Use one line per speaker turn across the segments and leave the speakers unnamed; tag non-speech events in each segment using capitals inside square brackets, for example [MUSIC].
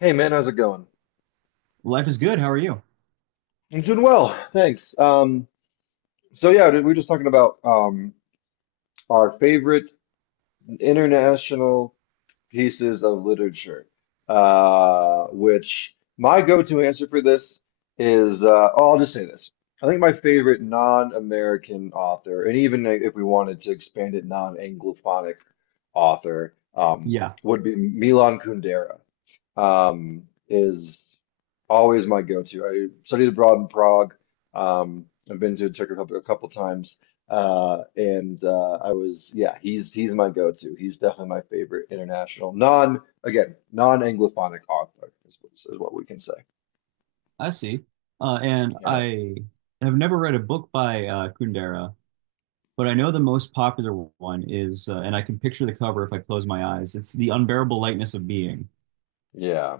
Hey man, how's it going?
Life is good. How are you?
I'm doing well, thanks. So yeah, we were just talking about our favorite international pieces of literature, which my go-to answer for this is, oh, I'll just say this. I think my favorite non-American author, and even if we wanted to expand it, non-Anglophonic author,
Yeah,
would be Milan Kundera is always my go-to. I studied abroad in Prague. I've been to Turkey a couple times, and I was, yeah, he's my go-to. He's definitely my favorite international, non again, non-Anglophonic author is what we can say.
I see. Uh, and
Yeah,
I have never read a book by Kundera, but I know the most popular one is, and I can picture the cover if I close my eyes. It's The Unbearable Lightness of Being.
yeah,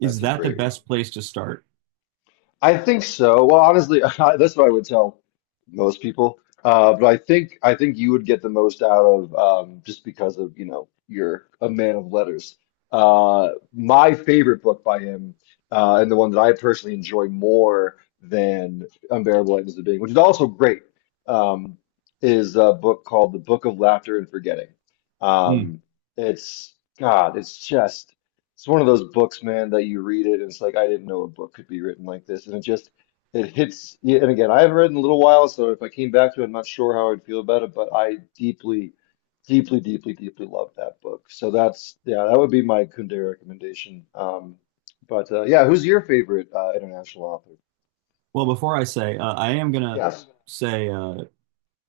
that's
Is
a
that the
great one.
best place to start?
I think so. Well, honestly, [LAUGHS] that's what I would tell most people. But I think you would get the most out of just because of, you know, you're a man of letters. My favorite book by him, and the one that I personally enjoy more than Unbearable Lightness of Being, which is also great, um, is a book called The Book of Laughter and Forgetting.
Mm.
Um, it's God, it's just. It's one of those books, man, that you read it and it's like, I didn't know a book could be written like this. And it just, it hits you. And again, I haven't read in a little while, so if I came back to it, I'm not sure how I'd feel about it, but I deeply, deeply, deeply, deeply love that book. So that's, yeah, that would be my Kundera recommendation. But yeah, who's your favorite international author?
Well, before I say, I am gonna
Yes, let's.
say,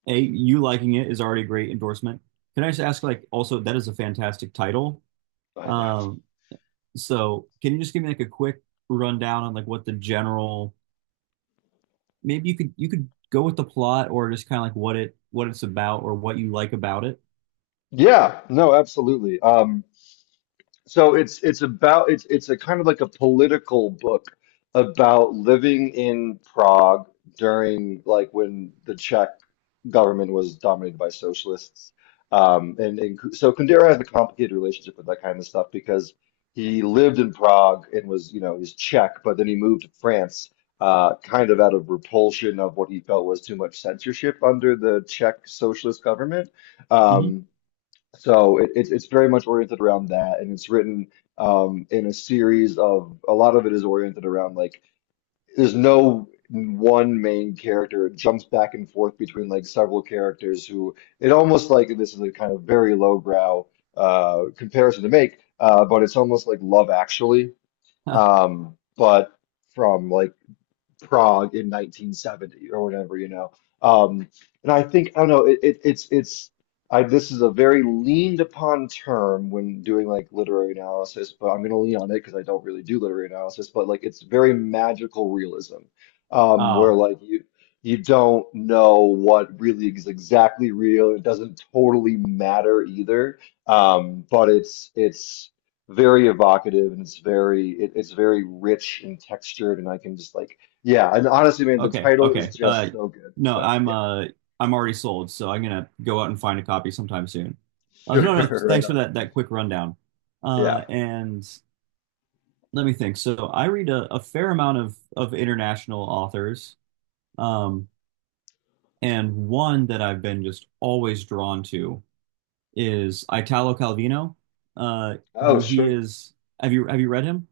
A, you liking it is already a great endorsement. Can I just ask, like, also, that is a fantastic title. Um, so can you just give me like a quick rundown on like what the general maybe you could go with the plot or just kind of like what it's about or what you like about it.
Yeah, no, absolutely. So it's about it's a kind of like a political book about living in Prague during like when the Czech government was dominated by socialists. So Kundera has a complicated relationship with that kind of stuff because he lived in Prague and was, you know, he's Czech, but then he moved to France, kind of out of repulsion of what he felt was too much censorship under the Czech socialist government.
Mhm.
Um, so it's very much oriented around that, and it's written in a series of a lot of it is oriented around like there's no one main character. It jumps back and forth between like several characters who it almost like this is a kind of very lowbrow comparison to make, but it's almost like Love Actually,
[LAUGHS]
but from like Prague in 1970 or whatever, you know. Um, and I think, I don't know, it, it's, I, this is a very leaned upon term when doing like literary analysis, but I'm going to lean on it because I don't really do literary analysis, but like it's very magical realism, where
Ah,
like you don't know what really is exactly real. It doesn't totally matter either. Um, but it's, it's, very evocative and it's very it's very rich and textured and I can just like yeah, and honestly, man, the
okay,
title
okay.
is
Uh,
just so good.
no,
So
I'm
yeah,
uh I'm already sold, so I'm gonna go out and find a copy sometime soon.
[LAUGHS] sure,
No, no,
right
thanks for
on.
that quick rundown. Uh,
Yeah.
and let me think. So I read a fair amount of international authors, um, and one that I've been just always drawn to is Italo Calvino, uh,
Oh,
who he
sure.
is. Have you read him?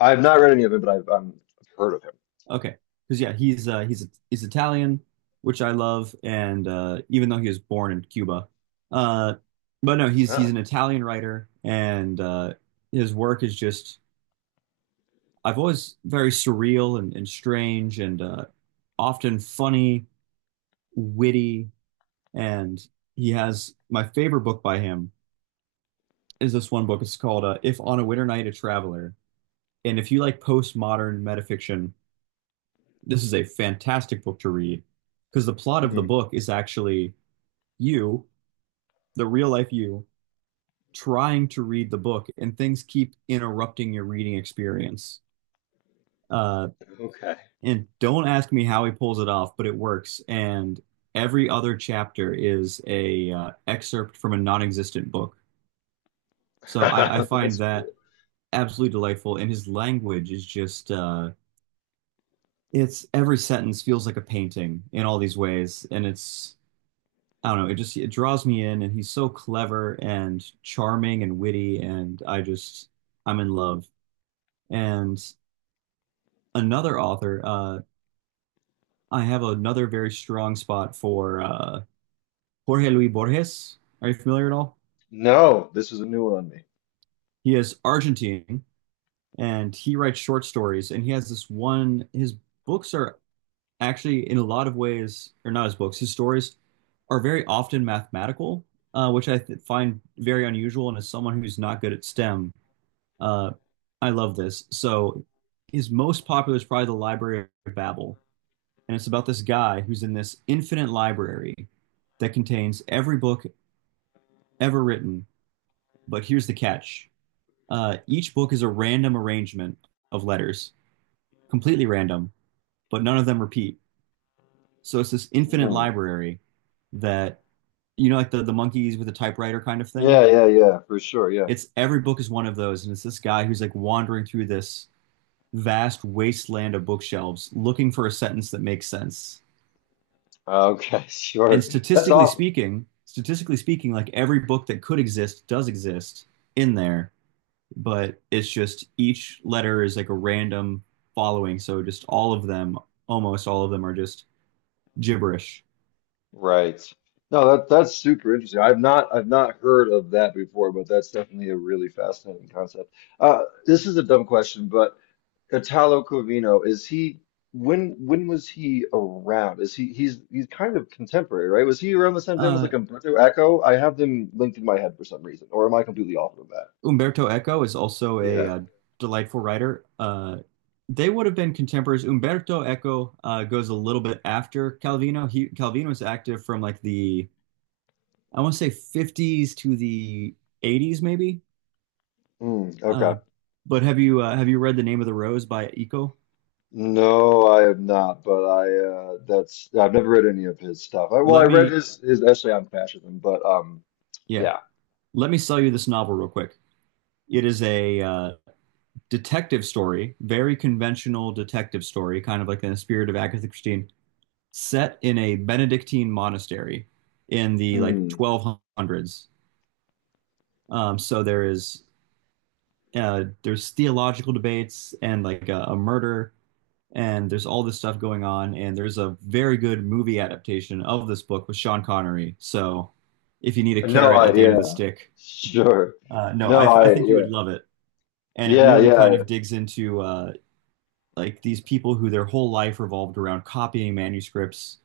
I've not read any of it, but I've heard of him.
Okay, because yeah, he's he's Italian, which I love, and even though he was born in Cuba, uh, but no, he's
Oh.
an Italian writer, and his work is just I've always very surreal and strange and often funny, witty, and he has my favorite book by him is this one book. It's called "If on a Winter Night a Traveler." And if you like postmodern metafiction, this is a fantastic book to read because the plot of the
Hmm.
book is actually you, the real life you, trying to read the book, and things keep interrupting your reading experience. Uh,
Okay.
and don't ask me how he pulls it off, but it works. And every other chapter is a excerpt from a non-existent book.
[LAUGHS]
So I find
That's cool.
that absolutely delightful, and his language is just it's every sentence feels like a painting in all these ways and it's I don't know, it just it draws me in and he's so clever and charming and witty and I just I'm in love. And another author, I have another very strong spot for Jorge Luis Borges. Are you familiar at all?
No, this is a new one on me.
He is Argentine and he writes short stories and he has this one his books are actually, in a lot of ways, or not his books, his stories are very often mathematical, which I th find very unusual. And as someone who's not good at STEM, uh, I love this. So his most popular is probably The Library of Babel. And it's about this guy who's in this infinite library that contains every book ever written. But here's the catch. Each book is a random arrangement of letters, completely random, but none of them repeat. So it's this infinite
Hmm.
library that you know, like the monkeys with the typewriter kind of
Yeah,
thing.
yeah, yeah, for sure. Yeah.
It's every book is one of those, and it's this guy who's like wandering through this vast wasteland of bookshelves looking for a sentence that makes sense.
Okay, [LAUGHS]
And
sure. That's awesome.
statistically speaking, like every book that could exist does exist in there, but it's just each letter is like a random following. So just all of them, almost all of them, are just gibberish.
Right. No, that that's super interesting. I've not heard of that before, but that's definitely a really fascinating concept. This is a dumb question, but Italo Calvino, is he when was he around? Is he he's kind of contemporary, right? Was he around the same time as
Uh,
like Umberto Eco? I have them linked in my head for some reason, or am I completely off of that?
Umberto Eco is also a
Yeah.
delightful writer. They would have been contemporaries. Umberto Eco goes a little bit after Calvino. He Calvino was active from like the I want to say 50s to the 80s maybe.
Mm, okay.
Uh, but have you read The Name of the Rose by Eco?
No, I have not, but I that's I've never read any of his stuff. I, well, I
Let
read
me
his essay on fascism, but
yeah,
yeah.
let me sell you this novel real quick. It is a detective story, very conventional detective story, kind of like in the spirit of Agatha Christie, set in a Benedictine monastery in the like
Mm.
1200s. So there is there's theological debates and like a murder, and there's all this stuff going on, and there's a very good movie adaptation of this book with Sean Connery. So if you need a
No,
carrot
I
at the end of the
yeah.
stick,
Sure.
no,
No,
I, th- I
I
think you
yeah.
would love it. And it
Yeah,
really kind
yeah.
of digs into like these people who their whole life revolved around copying manuscripts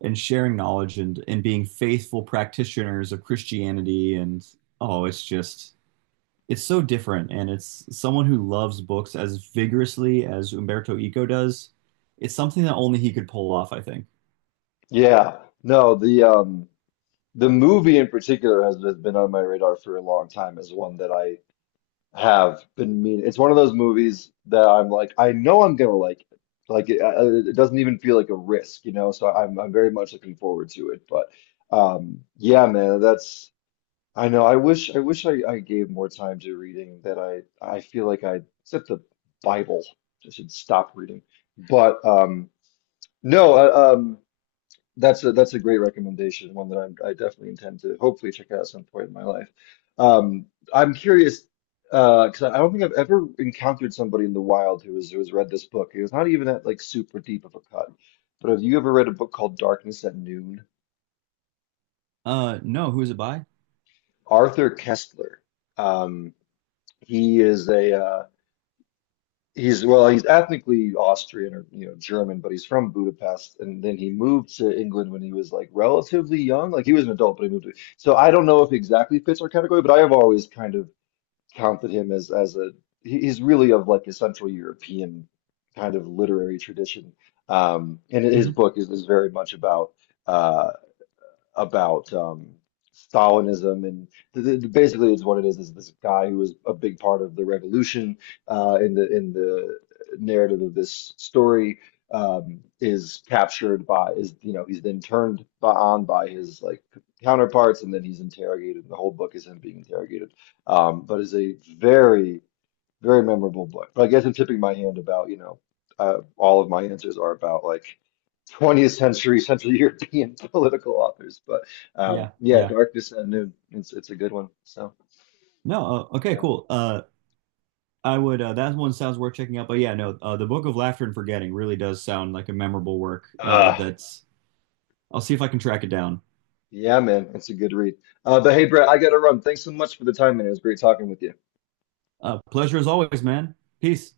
and sharing knowledge and being faithful practitioners of Christianity, and oh it's just it's so different, and it's someone who loves books as vigorously as Umberto Eco does. It's something that only he could pull off, I think.
Yeah. No, the movie in particular has been on my radar for a long time as one that I have been meaning. It's one of those movies that I'm like, I know I'm gonna like it. Like it, it doesn't even feel like a risk, you know. So I'm very much looking forward to it. But yeah, man, that's I know. I wish I gave more time to reading. That I feel like I except the Bible, I should stop reading. But no, um. That's a great recommendation, one that I'm, I definitely intend to hopefully check out at some point in my life. Um, I'm curious because I don't think I've ever encountered somebody in the wild who has read this book. It was not even at like super deep of a cut. But have you ever read a book called Darkness at Noon?
No, who is it by?
Arthur Kessler. Um, he is a He's well, he's ethnically Austrian or you know German, but he's from Budapest, and then he moved to England when he was like relatively young. Like he was an adult, but he moved to. So I don't know if he exactly fits our category, but I have always kind of counted him as a he- he's really of like a Central European kind of literary tradition. And his
Hmm.
book is very much about uh, about um, Stalinism, and basically, it's what it is this guy who was a big part of the revolution in the narrative of this story is captured by is you know he's then turned by, on by his like counterparts, and then he's interrogated. The whole book is him being interrogated, but is a very very memorable book. But I guess I'm tipping my hand about you know all of my answers are about like 20th century Central European [LAUGHS] political authors. But
Yeah,
yeah,
yeah.
Darkness at Noon. It's a good one. So
No, okay,
yeah.
cool. I would that one sounds worth checking out, but yeah, no, The Book of Laughter and Forgetting really does sound like a memorable work. Uh
Uh,
that's I'll see if I can track it down.
yeah, man, it's a good read. But hey, Brett, I gotta run. Thanks so much for the time, man. It was great talking with you.
Uh, pleasure as always, man. Peace.